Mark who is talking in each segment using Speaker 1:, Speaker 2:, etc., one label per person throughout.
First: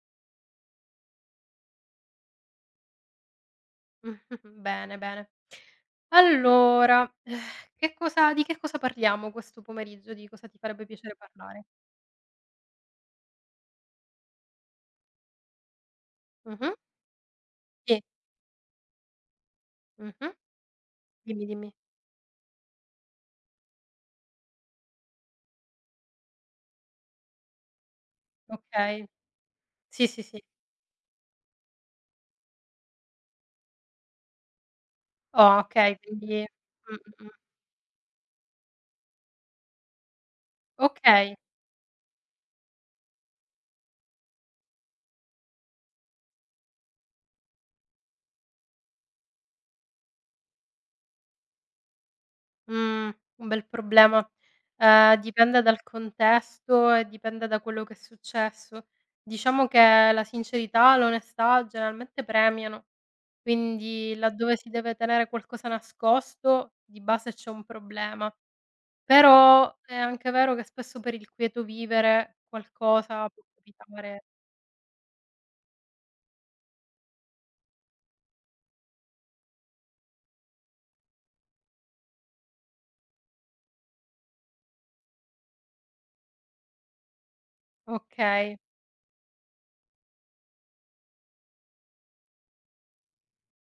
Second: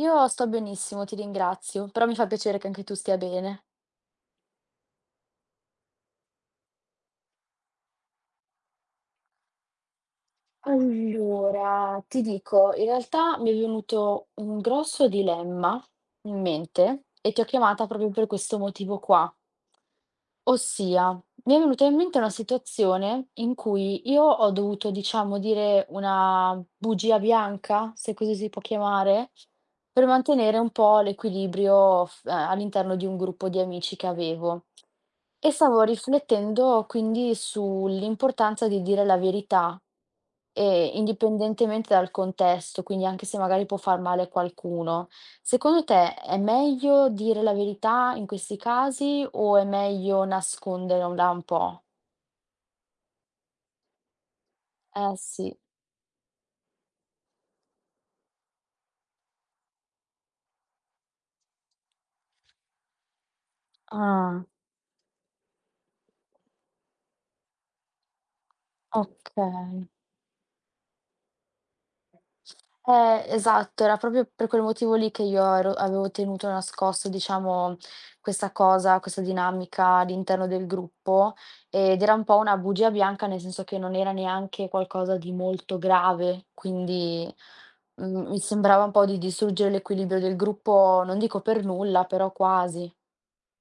Speaker 1: Io sto benissimo, ti ringrazio, però mi fa piacere che anche tu stia bene.
Speaker 2: Bene, bene. Allora, che cosa di che cosa parliamo questo pomeriggio? Di cosa ti farebbe piacere parlare?
Speaker 1: Allora, ti dico, in realtà mi è venuto un grosso dilemma in
Speaker 2: Mh-mh.
Speaker 1: mente e ti ho chiamata
Speaker 2: Sì.
Speaker 1: proprio per questo motivo qua.
Speaker 2: Mh-mh.
Speaker 1: Ossia,
Speaker 2: Dimmi,
Speaker 1: mi è
Speaker 2: dimmi.
Speaker 1: venuta in mente una situazione in cui io ho dovuto, diciamo, dire una bugia bianca, se così si può
Speaker 2: Okay.
Speaker 1: chiamare, per
Speaker 2: Sì, sì, sì.
Speaker 1: mantenere un po' l'equilibrio all'interno di un gruppo di amici che avevo. E
Speaker 2: Oh,
Speaker 1: stavo
Speaker 2: okay, quindi
Speaker 1: riflettendo
Speaker 2: mh.
Speaker 1: quindi sull'importanza di dire la verità,
Speaker 2: Okay.
Speaker 1: indipendentemente dal contesto, quindi anche se magari può far male a qualcuno. Secondo te è meglio dire la verità in questi casi o è meglio nasconderla un po'?
Speaker 2: Mh, un bel problema.
Speaker 1: Eh sì,
Speaker 2: Dipende dal contesto e dipende da quello che è successo. Diciamo che la sincerità, l'onestà generalmente premiano. Quindi
Speaker 1: ah,
Speaker 2: laddove si deve tenere qualcosa nascosto, di base c'è un problema. Però
Speaker 1: okay.
Speaker 2: è anche vero che spesso per il quieto vivere qualcosa può
Speaker 1: Esatto, era
Speaker 2: capitare.
Speaker 1: proprio per quel motivo lì che io ero avevo tenuto nascosto, diciamo, questa cosa, questa dinamica all'interno del gruppo, ed era un po' una bugia bianca, nel senso che non era neanche qualcosa di molto grave, quindi, mhmm, mi
Speaker 2: Okay.
Speaker 1: sembrava un po' di distruggere l'equilibrio del gruppo, non dico per nulla, però quasi.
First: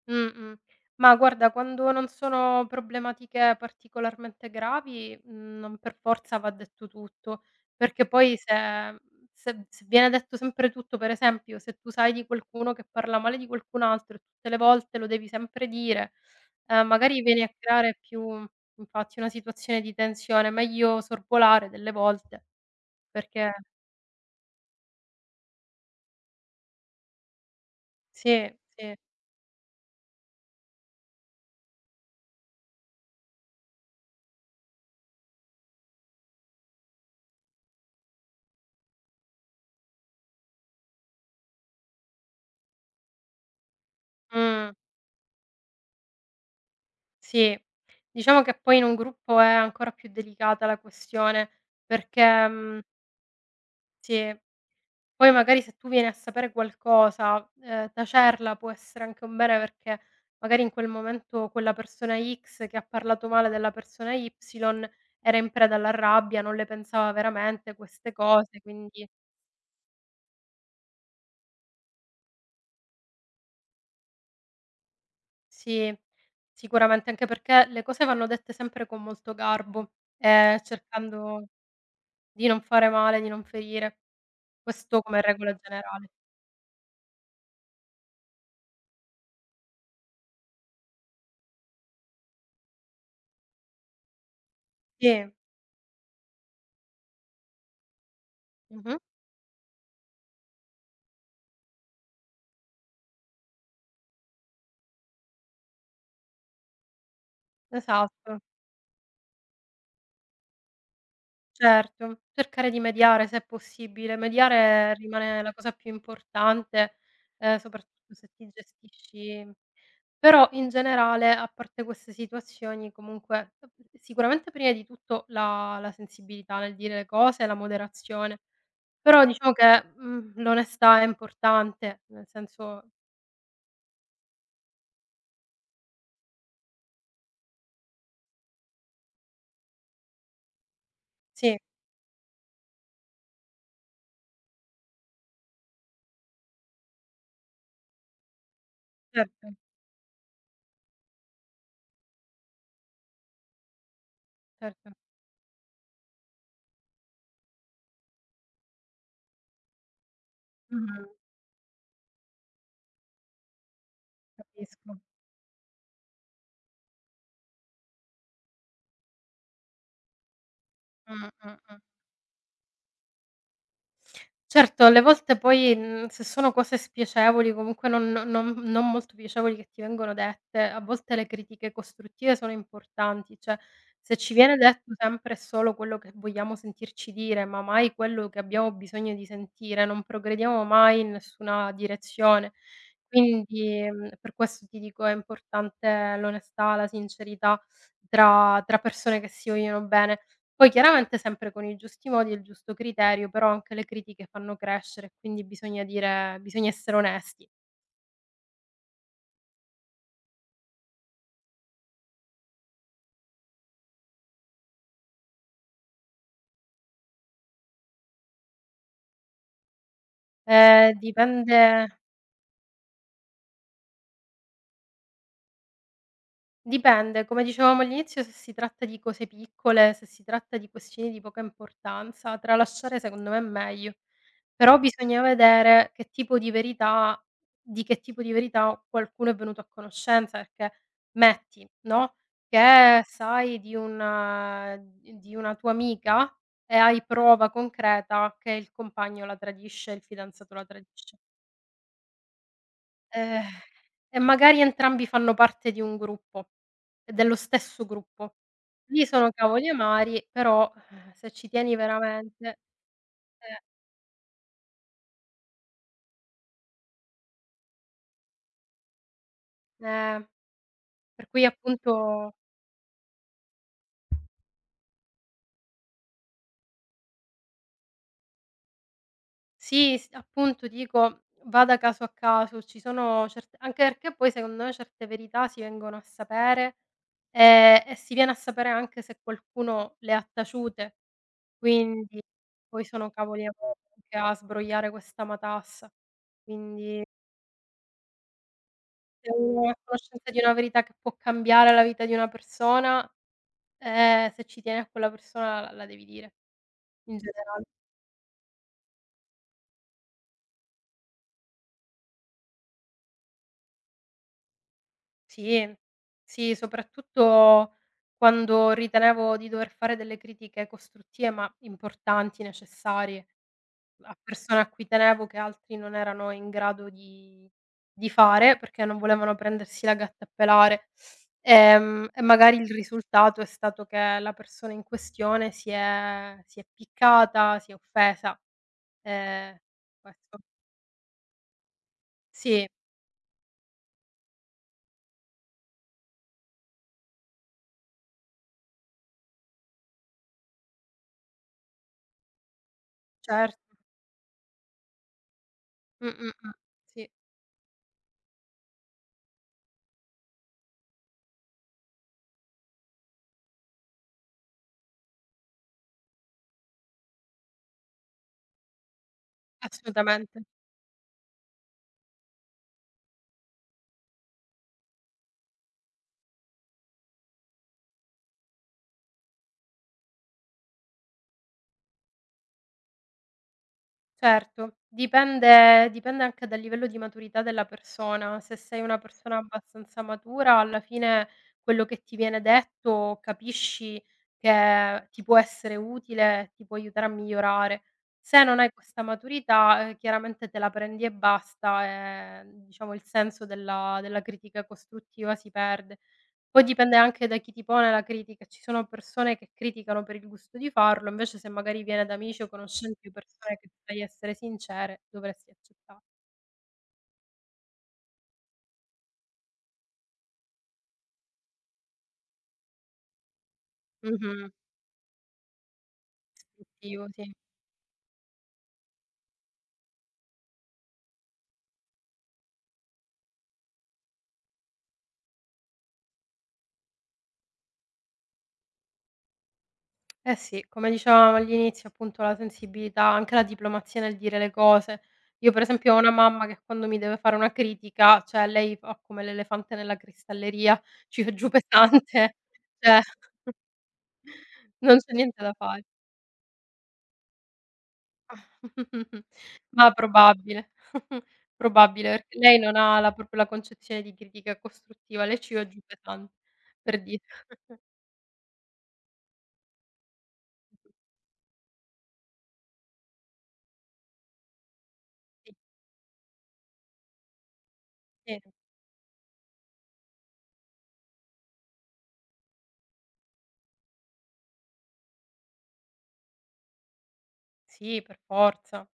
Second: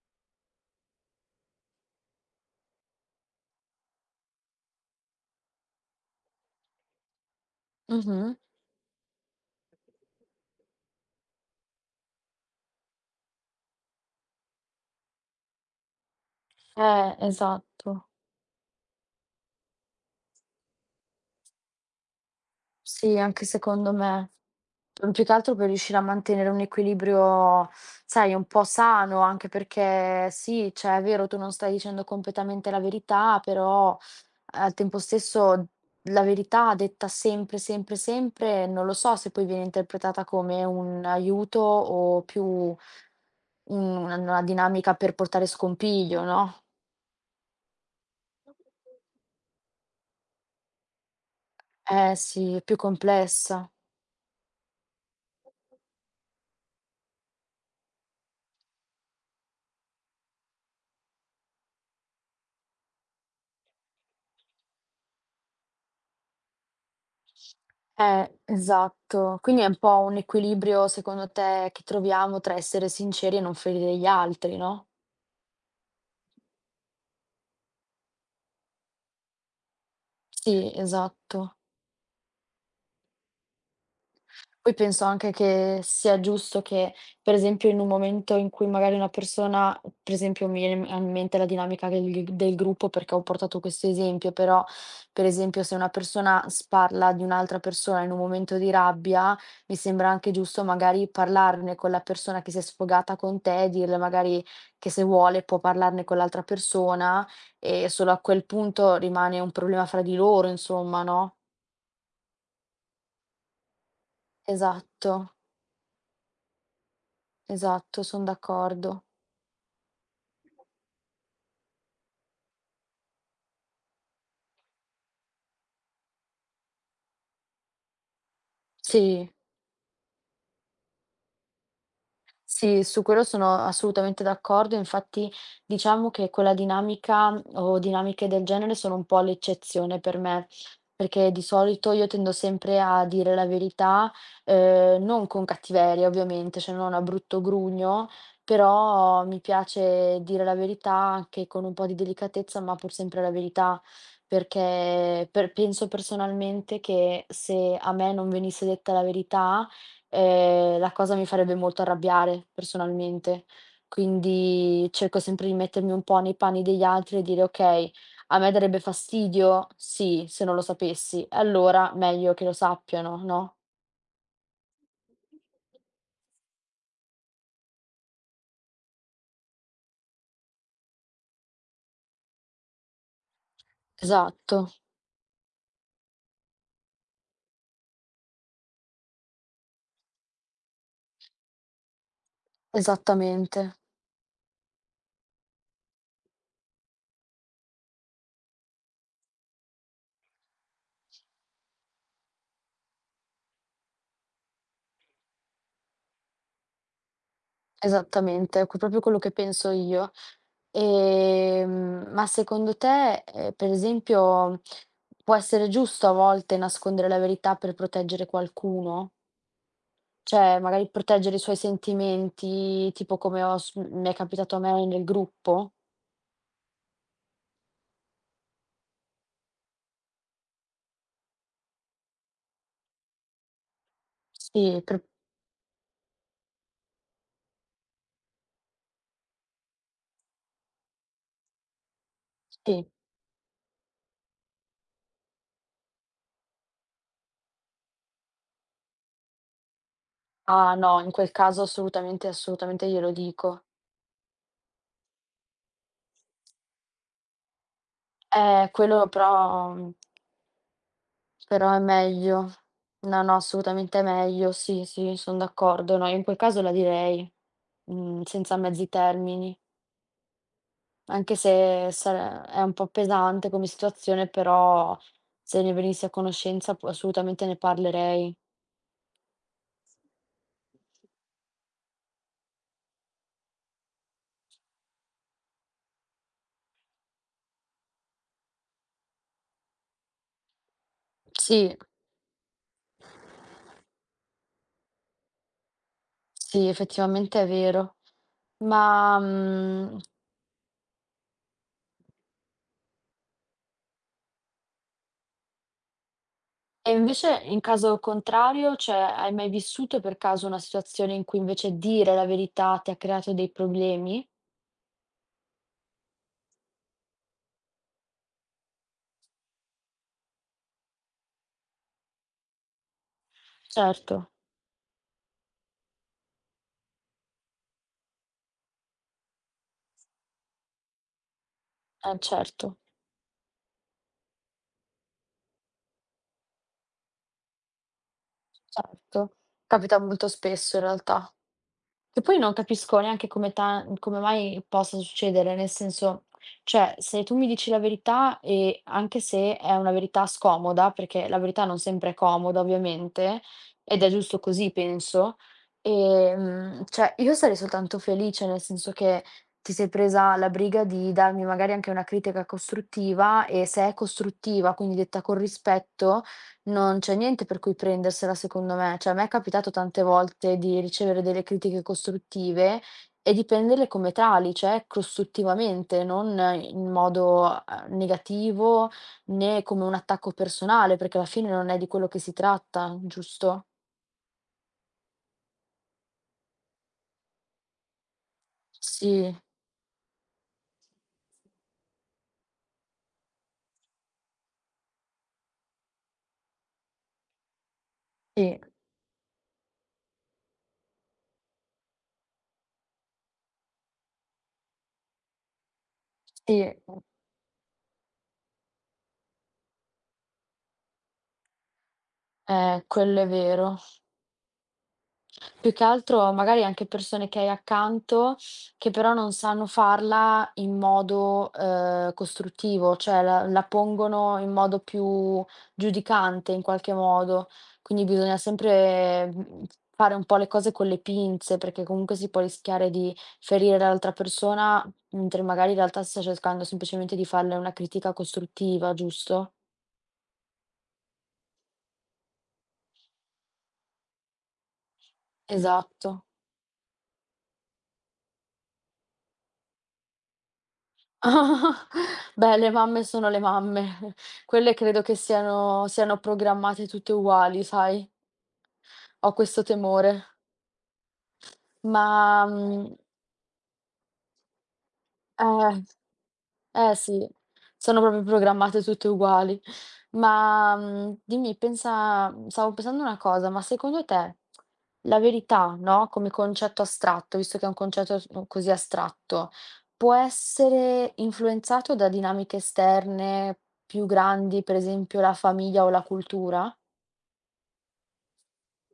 Speaker 2: Mh-mh. Ma guarda, quando non sono problematiche particolarmente gravi, non per forza va detto tutto, perché poi
Speaker 1: Mh-mh.
Speaker 2: se viene detto sempre tutto, per esempio, se tu sai di qualcuno che parla male di qualcun altro e tutte le volte lo devi sempre dire, magari vieni a
Speaker 1: Esatto.
Speaker 2: creare più infatti una situazione di tensione, meglio sorvolare delle volte,
Speaker 1: Sì, anche
Speaker 2: perché
Speaker 1: secondo me. Mhmm, più che altro per riuscire a mantenere un equilibrio, sai, un
Speaker 2: sì,
Speaker 1: po'
Speaker 2: sì.
Speaker 1: sano, anche perché sì, cioè è vero, tu non stai dicendo completamente la verità, però al tempo stesso la verità detta sempre, sempre, sempre, non lo so se poi viene interpretata come un aiuto o più un una
Speaker 2: Mh.
Speaker 1: dinamica per portare scompiglio, no?
Speaker 2: Sì, diciamo che poi in un gruppo è ancora più delicata la questione,
Speaker 1: Eh
Speaker 2: perché
Speaker 1: sì, è più complessa.
Speaker 2: sì, poi magari se tu vieni a sapere qualcosa, tacerla può essere anche un bene perché magari in quel momento quella persona X che ha parlato male della persona Y era in preda alla rabbia, non le pensava veramente queste cose, quindi
Speaker 1: Esatto. Quindi è un po' un equilibrio, secondo te, che troviamo tra essere sinceri e non ferire gli altri, no?
Speaker 2: sì, sicuramente anche perché le cose vanno dette sempre con molto garbo,
Speaker 1: Sì,
Speaker 2: cercando
Speaker 1: esatto.
Speaker 2: di non fare male, di non ferire.
Speaker 1: Poi
Speaker 2: Questo
Speaker 1: penso
Speaker 2: come
Speaker 1: anche
Speaker 2: regola
Speaker 1: che
Speaker 2: generale.
Speaker 1: sia giusto che, per esempio, in un momento in cui magari una persona per esempio mi viene in mente la dinamica del g del gruppo perché ho portato questo esempio, però per
Speaker 2: Sì,
Speaker 1: esempio se una persona sparla di un'altra persona in un momento di
Speaker 2: mh-mh,
Speaker 1: rabbia, mi sembra anche giusto magari parlarne con la persona che si è sfogata con te e dirle magari che se vuole può parlarne con l'altra persona e solo a
Speaker 2: esatto,
Speaker 1: quel punto rimane un problema fra di loro, insomma, no?
Speaker 2: certo. Cercare di mediare se è possibile. Mediare
Speaker 1: Esatto,
Speaker 2: rimane la cosa più importante,
Speaker 1: esatto,
Speaker 2: soprattutto
Speaker 1: son
Speaker 2: se ti
Speaker 1: d'accordo.
Speaker 2: gestisci, però in generale, a parte queste situazioni, comunque sicuramente prima di tutto la sensibilità nel dire le cose, la moderazione, però
Speaker 1: Sì,
Speaker 2: diciamo che, l'onestà è importante, nel
Speaker 1: sì,
Speaker 2: senso.
Speaker 1: su quello sono assolutamente d'accordo. Infatti, diciamo che quella dinamica mhmm, o dinamiche del genere sono un po' l'eccezione per me, perché di
Speaker 2: Sì,
Speaker 1: solito io tendo sempre a dire la verità, non con cattiveria ovviamente, cioè non a brutto grugno, però mi
Speaker 2: certo,
Speaker 1: piace dire la verità anche con un po' di delicatezza, ma pur sempre la verità,
Speaker 2: certo.
Speaker 1: perché per penso personalmente che se a me non venisse detta la verità, la
Speaker 2: Mh-mh,
Speaker 1: cosa mi farebbe molto arrabbiare personalmente, quindi
Speaker 2: capisco.
Speaker 1: cerco sempre di mettermi un po' nei panni degli altri e dire: "Okay, a me darebbe fastidio? Sì, se non lo sapessi.
Speaker 2: Mh, mh, mh.
Speaker 1: Allora meglio che lo sappiano, no?"
Speaker 2: Certo, alle volte poi, se sono cose spiacevoli, comunque non no, non non molto piacevoli che ti vengono dette, a volte le critiche costruttive sono importanti, cioè se ci viene
Speaker 1: Esatto,
Speaker 2: detto sempre e solo quello che vogliamo sentirci dire, ma mai quello che abbiamo bisogno di sentire, non progrediamo mai in nessuna direzione.
Speaker 1: esattamente,
Speaker 2: Quindi, per questo ti dico è importante l'onestà, la sincerità tra persone che si vogliono bene. Poi chiaramente sempre con i giusti modi e il giusto criterio, però anche le critiche fanno crescere, quindi bisogna essere onesti.
Speaker 1: esattamente, ecco proprio quello che penso io. Ma secondo te, per esempio, può essere giusto a volte nascondere la verità per proteggere qualcuno? Cioè, magari
Speaker 2: Ehm,
Speaker 1: proteggere i suoi
Speaker 2: dipende
Speaker 1: sentimenti, tipo come ho s mi è capitato a me nel gruppo?
Speaker 2: Dipende, come dicevamo all'inizio, se si tratta di cose piccole, se si tratta di questioni di poca importanza, tralasciare secondo me è meglio. Però
Speaker 1: Sì, pr
Speaker 2: bisogna vedere che tipo di verità di che tipo di verità qualcuno è venuto a conoscenza, perché metti, no,
Speaker 1: sì.
Speaker 2: che sai di una tua amica, e hai prova concreta che il compagno la tradisce, il fidanzato la
Speaker 1: Ah no, in
Speaker 2: tradisce.
Speaker 1: quel caso assolutamente, assolutamente glielo
Speaker 2: Ehm,
Speaker 1: dico.
Speaker 2: e magari entrambi fanno parte di un gruppo, e dello stesso gruppo. Lì
Speaker 1: Quello
Speaker 2: sono cavoli
Speaker 1: però mhmm,
Speaker 2: amari, però, se ci
Speaker 1: però
Speaker 2: tieni
Speaker 1: è meglio.
Speaker 2: veramente.
Speaker 1: No, no,
Speaker 2: eh,
Speaker 1: assolutamente è meglio. Sì, sì, son d'accordo. No, io in quel caso la direi, mhmm, senza mezzi termini.
Speaker 2: eh, per
Speaker 1: Anche
Speaker 2: cui
Speaker 1: se
Speaker 2: appunto
Speaker 1: sare è un po' pesante come situazione, però se ne venissi a conoscenza, p assolutamente ne parlerei.
Speaker 2: sì, s appunto dico, va da caso a caso, ci sono certe anche perché poi secondo me certe verità si vengono a sapere, e si viene a sapere anche se qualcuno le ha taciute,
Speaker 1: Sì.
Speaker 2: quindi poi sono cavoli amari anche a sbrogliare questa matassa.
Speaker 1: Sì,
Speaker 2: Quindi
Speaker 1: effettivamente è vero. Ma,
Speaker 2: se uno è a
Speaker 1: mhmm,
Speaker 2: conoscenza di una verità che può cambiare la vita di una persona, se ci tieni a quella persona la devi dire,
Speaker 1: e
Speaker 2: in
Speaker 1: invece in
Speaker 2: generale.
Speaker 1: caso contrario, cioè hai mai vissuto per caso una situazione in cui invece dire la verità ti ha creato dei problemi?
Speaker 2: Sì, sì, soprattutto quando ritenevo di dover fare delle critiche costruttive, ma importanti, necessarie.
Speaker 1: Certo.
Speaker 2: La persona a cui tenevo che altri non erano in grado di fare, perché non volevano prendersi la gatta a pelare.
Speaker 1: Eh
Speaker 2: E magari il
Speaker 1: certo,
Speaker 2: risultato è stato che la persona in questione si è piccata, si è offesa.
Speaker 1: certo.
Speaker 2: Ehm,
Speaker 1: Capita molto
Speaker 2: Questo
Speaker 1: spesso in realtà. Che poi non
Speaker 2: sì,
Speaker 1: capisco neanche come mai possa succedere, nel senso, cioè se tu mi dici la verità e anche se è una verità scomoda, perché la verità non sempre è comoda ovviamente,
Speaker 2: certo.
Speaker 1: ed è giusto così penso,
Speaker 2: Mh, mh, mh. Sì,
Speaker 1: cioè io sarei soltanto felice, nel senso che ti sei presa la briga di darmi magari anche una critica costruttiva e se è costruttiva, quindi detta con rispetto, non c'è niente per cui prendersela secondo me, cioè a me è capitato tante
Speaker 2: assolutamente.
Speaker 1: volte di ricevere delle critiche costruttive e di prenderle come tali, cioè costruttivamente, non in modo, negativo né come un attacco personale, perché alla fine non è di quello che si tratta, giusto?
Speaker 2: Certo, dipende anche dal livello di maturità della persona. Se sei una
Speaker 1: Sì,
Speaker 2: persona abbastanza matura, alla fine quello che ti viene detto capisci che ti può essere utile, ti può aiutare a migliorare. Se non
Speaker 1: sì,
Speaker 2: hai questa maturità, chiaramente te la prendi e basta, diciamo il senso della critica costruttiva si perde. Poi
Speaker 1: sì,
Speaker 2: dipende anche da chi ti pone la critica. Ci sono persone che criticano per il gusto di farlo, invece se magari viene da amici o conoscenti o
Speaker 1: quello è
Speaker 2: persone che tu
Speaker 1: vero.
Speaker 2: sai essere sincere, dovresti
Speaker 1: Più che
Speaker 2: accetta.
Speaker 1: altro magari anche persone che hai accanto, che però non sanno farla in modo, costruttivo, cioè la pongono
Speaker 2: Mh-mh,
Speaker 1: in modo più giudicante in qualche
Speaker 2: obiettivo, sì.
Speaker 1: modo. Quindi bisogna sempre, mhmm, fare un po' le cose con le pinze, perché comunque si può rischiare di ferire l'altra persona, mentre magari in realtà si sta cercando semplicemente di farle una critica costruttiva, giusto?
Speaker 2: Eh sì, come dicevamo all'inizio appunto la sensibilità, anche la diplomazia nel dire le cose. Io per esempio ho una
Speaker 1: Esatto.
Speaker 2: mamma che quando mi deve fare una critica, cioè lei fa come l'elefante nella cristalleria,
Speaker 1: Ah,
Speaker 2: ci fa giù pesante,
Speaker 1: beh, le mamme sono le
Speaker 2: cioè
Speaker 1: mamme. Quelle
Speaker 2: non
Speaker 1: credo
Speaker 2: c'è
Speaker 1: che
Speaker 2: niente da fare.
Speaker 1: siano programmate tutte uguali, sai? Ho questo
Speaker 2: Ma
Speaker 1: temore.
Speaker 2: probabile,
Speaker 1: Ma,
Speaker 2: probabile, perché lei non
Speaker 1: mhmm,
Speaker 2: ha la concezione di critica costruttiva, lei ci va giù
Speaker 1: eh.
Speaker 2: pesante,
Speaker 1: Eh
Speaker 2: per dire.
Speaker 1: sì, sono proprio programmate tutte uguali. Ma, mhmm, dimmi, pensa mhmm, stavo pensando una cosa, ma secondo te la
Speaker 2: Sì,
Speaker 1: verità, no, come concetto astratto, visto che è un concetto s
Speaker 2: sì,
Speaker 1: così astratto, può essere influenzato da dinamiche esterne più grandi, per esempio la famiglia o la cultura?
Speaker 2: sì, per forza.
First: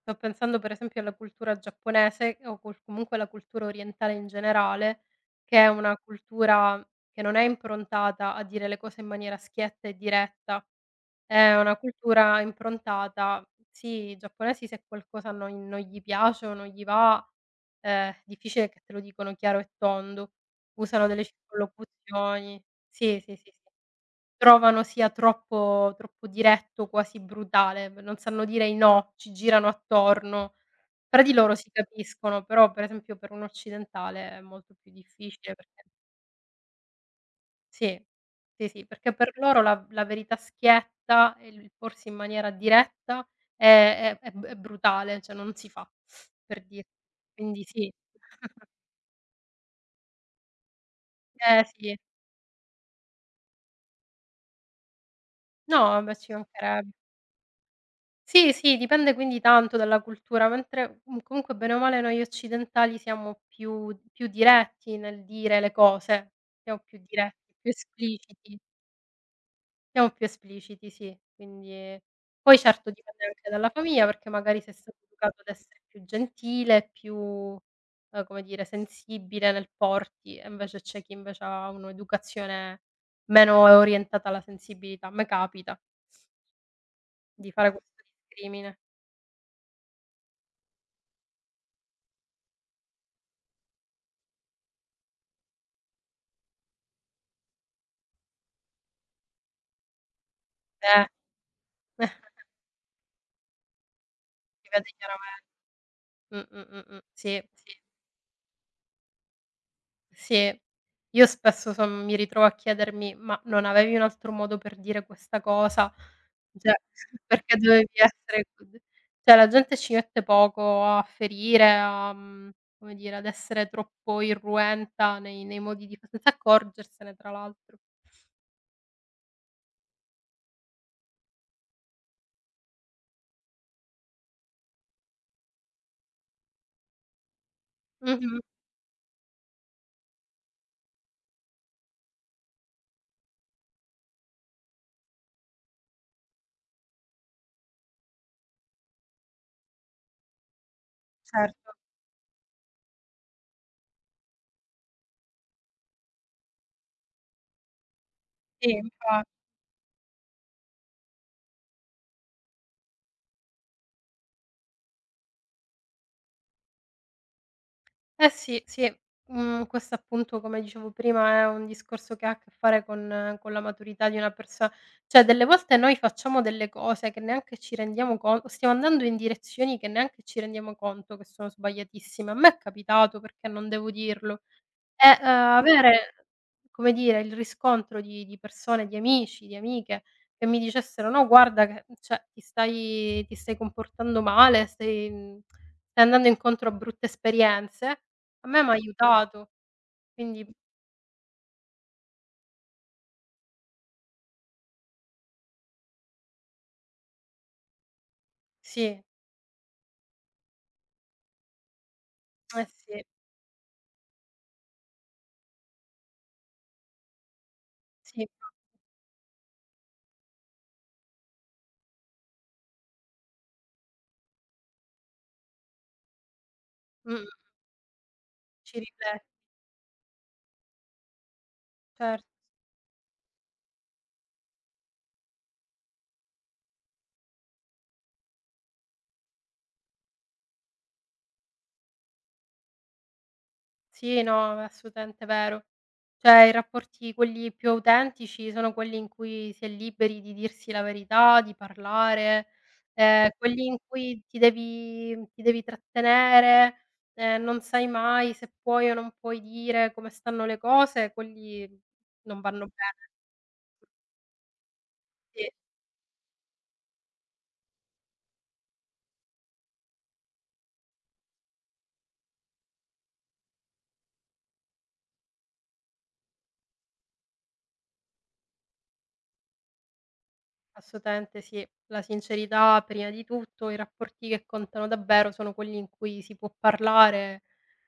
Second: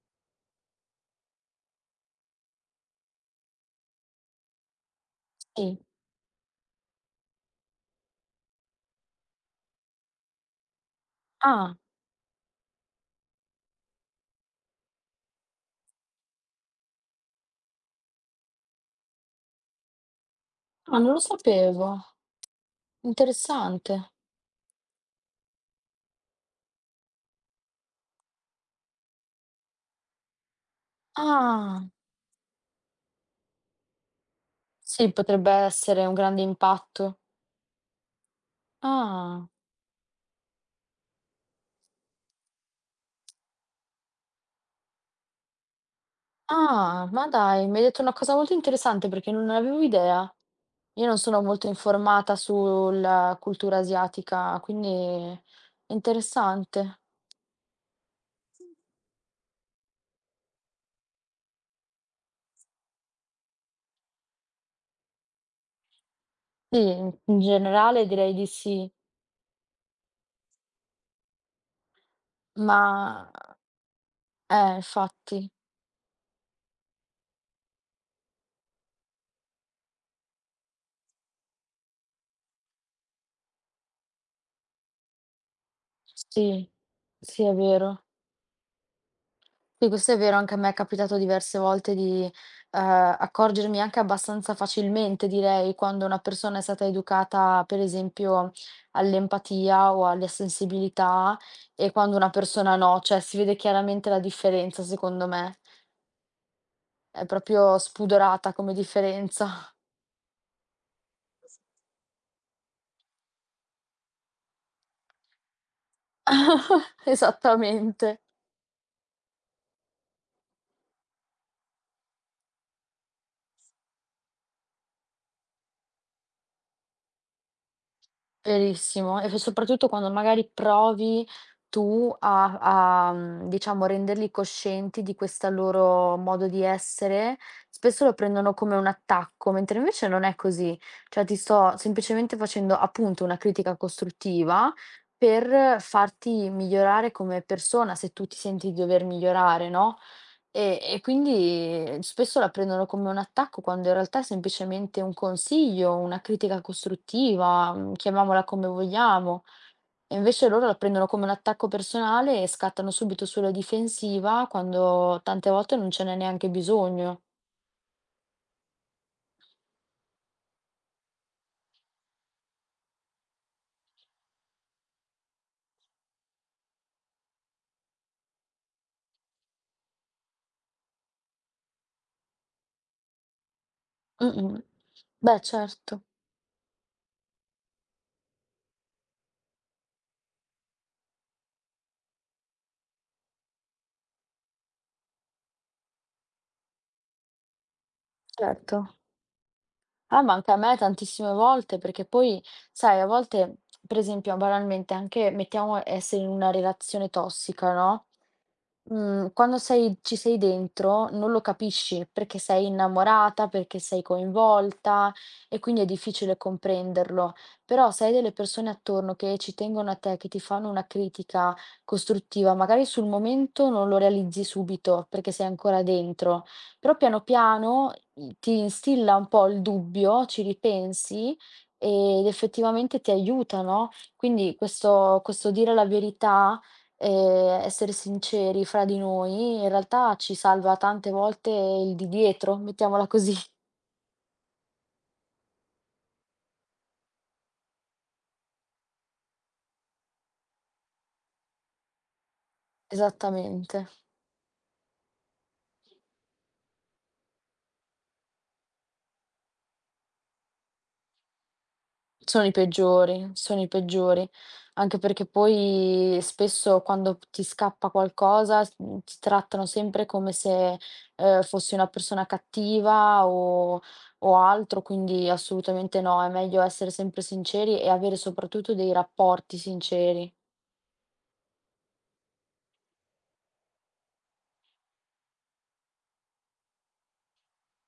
Speaker 2: Sto pensando per esempio alla cultura giapponese o col comunque alla cultura orientale in generale, che è
Speaker 1: Sì.
Speaker 2: una cultura che non è improntata a dire le cose in maniera schietta e diretta. È una
Speaker 1: Ah,
Speaker 2: cultura improntata, sì, i giapponesi se qualcosa non gli piace o non gli va, difficile che te lo dicono chiaro e tondo.
Speaker 1: ah,
Speaker 2: Usano
Speaker 1: non lo
Speaker 2: delle
Speaker 1: sapevo.
Speaker 2: circonlocuzioni, sì, sì, sì, sì.
Speaker 1: Interessante.
Speaker 2: Trovano sia troppo troppo diretto, quasi brutale, non sanno dire i no, ci girano attorno. Tra di loro si
Speaker 1: Ah,
Speaker 2: capiscono, però per esempio per un occidentale è molto più
Speaker 1: sì, potrebbe
Speaker 2: difficile perché
Speaker 1: essere un grande impatto.
Speaker 2: sì, sì, sì, perché per
Speaker 1: Ah.
Speaker 2: loro la verità schietta e il porsi in maniera diretta è brutale, cioè non si fa, per dire.
Speaker 1: Ah, ma
Speaker 2: Quindi
Speaker 1: dai, mi hai
Speaker 2: sì.
Speaker 1: detto una cosa molto interessante perché non ne avevo idea. Io non sono
Speaker 2: Eh
Speaker 1: molto
Speaker 2: sì.
Speaker 1: informata sulla cultura asiatica, quindi
Speaker 2: No,
Speaker 1: è
Speaker 2: vabbè, ci manchereb.
Speaker 1: interessante.
Speaker 2: Sì, sì, dipende quindi tanto dalla cultura, mentre, comunque bene o male noi occidentali siamo più diretti nel dire le cose, siamo
Speaker 1: Sì,
Speaker 2: più
Speaker 1: in
Speaker 2: diretti, più
Speaker 1: generale direi di
Speaker 2: espliciti.
Speaker 1: sì,
Speaker 2: Siamo più espliciti, sì, quindi poi
Speaker 1: ma
Speaker 2: certo dipende anche dalla famiglia, perché magari se stato educato ad
Speaker 1: infatti,
Speaker 2: essere più gentile, più, come dire, sensibile nel porti, e invece c'è chi invece ha un'educazione meno orientata alla sensibilità. A me capita
Speaker 1: sì, sì,
Speaker 2: di
Speaker 1: è
Speaker 2: fare questo
Speaker 1: vero.
Speaker 2: discrimine.
Speaker 1: Sì, questo è vero, anche a me è capitato diverse volte di, ehm, accorgermi anche abbastanza facilmente direi, quando una persona è stata educata, per esempio, all'empatia o alla
Speaker 2: Eh,
Speaker 1: sensibilità e quando una persona no, cioè si vede chiaramente la
Speaker 2: si
Speaker 1: differenza
Speaker 2: vede chiarame.
Speaker 1: secondo me.
Speaker 2: Mh, mh.
Speaker 1: È
Speaker 2: Sì, sì.
Speaker 1: proprio spudorata come differenza.
Speaker 2: Sì. Io spesso son mi ritrovo a chiedermi: "Ma non avevi un altro modo per dire questa cosa? Cioè, perché dovevi
Speaker 1: Esattamente.
Speaker 2: essere cod". Cioè la gente ci mette poco a ferire, a come dire, ad essere troppo irruenta nei modi di fa, senza accorgersene tra l'altro.
Speaker 1: Verissimo, e f soprattutto quando magari provi tu a mhmm, diciamo renderli coscienti di questa loro modo di essere, spesso lo
Speaker 2: Mh-mh.
Speaker 1: prendono come un attacco, mentre invece non è così. Cioè ti sto semplicemente facendo, appunto, una critica costruttiva per farti migliorare come persona, se tu ti senti di dover migliorare, no? E
Speaker 2: Certo.
Speaker 1: quindi spesso la prendono come un attacco quando in realtà è semplicemente un consiglio, una critica costruttiva, mhmm, chiamiamola come
Speaker 2: Sì, infa.
Speaker 1: vogliamo. E invece loro la prendono come un attacco personale e scattano subito sulla difensiva quando tante volte non ce n'è neanche bisogno.
Speaker 2: Eh sì, sì. Questo appunto, come dicevo prima, è un discorso che ha a che fare con la maturità di una perso, cioè delle volte noi facciamo delle cose che neanche ci rendiamo con stiamo andando in direzioni che neanche ci rendiamo conto che sono sbagliatissime. A me è capitato, perché non devo dirlo,
Speaker 1: Mh-mh.
Speaker 2: e,
Speaker 1: Beh certo,
Speaker 2: avere, come dire, il riscontro di persone, di amici, di amiche che mi dicessero: "No guarda che, cioè, ti stai comportando male, stai andando incontro a brutte esperienze", a me m'ha
Speaker 1: certo.
Speaker 2: aiutato.
Speaker 1: Ah,
Speaker 2: Quindi
Speaker 1: manca a me tantissime volte, perché poi, sai, a volte, per esempio, banalmente, anche mettiamo essere in una relazione tossica, no?
Speaker 2: sì,
Speaker 1: Mm, quando sei, ci sei dentro non lo capisci perché
Speaker 2: eh
Speaker 1: sei
Speaker 2: sì,
Speaker 1: innamorata, perché sei coinvolta e quindi è difficile comprenderlo. Però se hai
Speaker 2: sì,
Speaker 1: delle persone attorno che ci tengono a te, che ti fanno una critica costruttiva, magari sul momento non lo realizzi subito perché sei ancora dentro. Però piano
Speaker 2: mh-mh,
Speaker 1: piano i ti
Speaker 2: ci
Speaker 1: instilla
Speaker 2: riflet
Speaker 1: un po' il dubbio, ci ripensi
Speaker 2: cer.
Speaker 1: ed effettivamente ti aiuta, no, quindi questo dire la verità, essere sinceri fra di noi, in realtà ci salva tante volte il di dietro, mettiamola così.
Speaker 2: Sì, no, è assolutamente vero. Cioè i rapporti quelli più autentici sono quelli in cui si è liberi di dirsi la verità, di parlare, quelli in
Speaker 1: Esattamente.
Speaker 2: cui ti devi trattenere, non sai mai se puoi o non puoi dire come stanno le cose, quelli non vanno bene,
Speaker 1: Sono i peggiori, anche perché
Speaker 2: sì.
Speaker 1: poi spesso quando p ti scappa qualcosa s mhmm, ti trattano sempre come se, fossi una persona cattiva o altro, quindi assolutamente no, è meglio essere sempre sinceri e avere soprattutto dei rapporti sinceri.
Speaker 2: Assolutamente sì. La sincerità prima di tutto, i rapporti che contano davvero sono quelli in cui si può parlare,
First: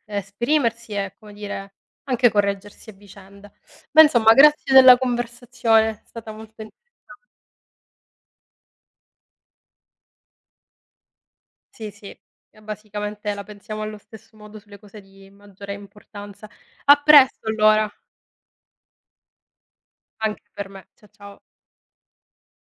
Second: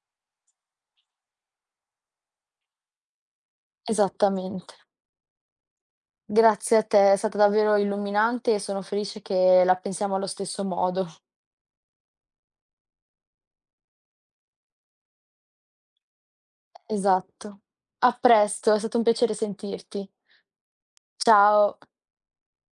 Speaker 2: esprimersi e, come dire, anche correggersi a vicenda. Beh, insomma, grazie
Speaker 1: Esattamente.
Speaker 2: della conversazione, è stata molto in,
Speaker 1: Grazie a te, è stata davvero illuminante e sono felice che la pensiamo allo stesso modo.
Speaker 2: sì, sì, e basicamente la pensiamo allo stesso modo sulle cose di maggiore importanza. A presto
Speaker 1: Esatto.
Speaker 2: allora,
Speaker 1: A presto, è stato un piacere sentirti.
Speaker 2: anche per me. Cia ciao.
Speaker 1: Ciao.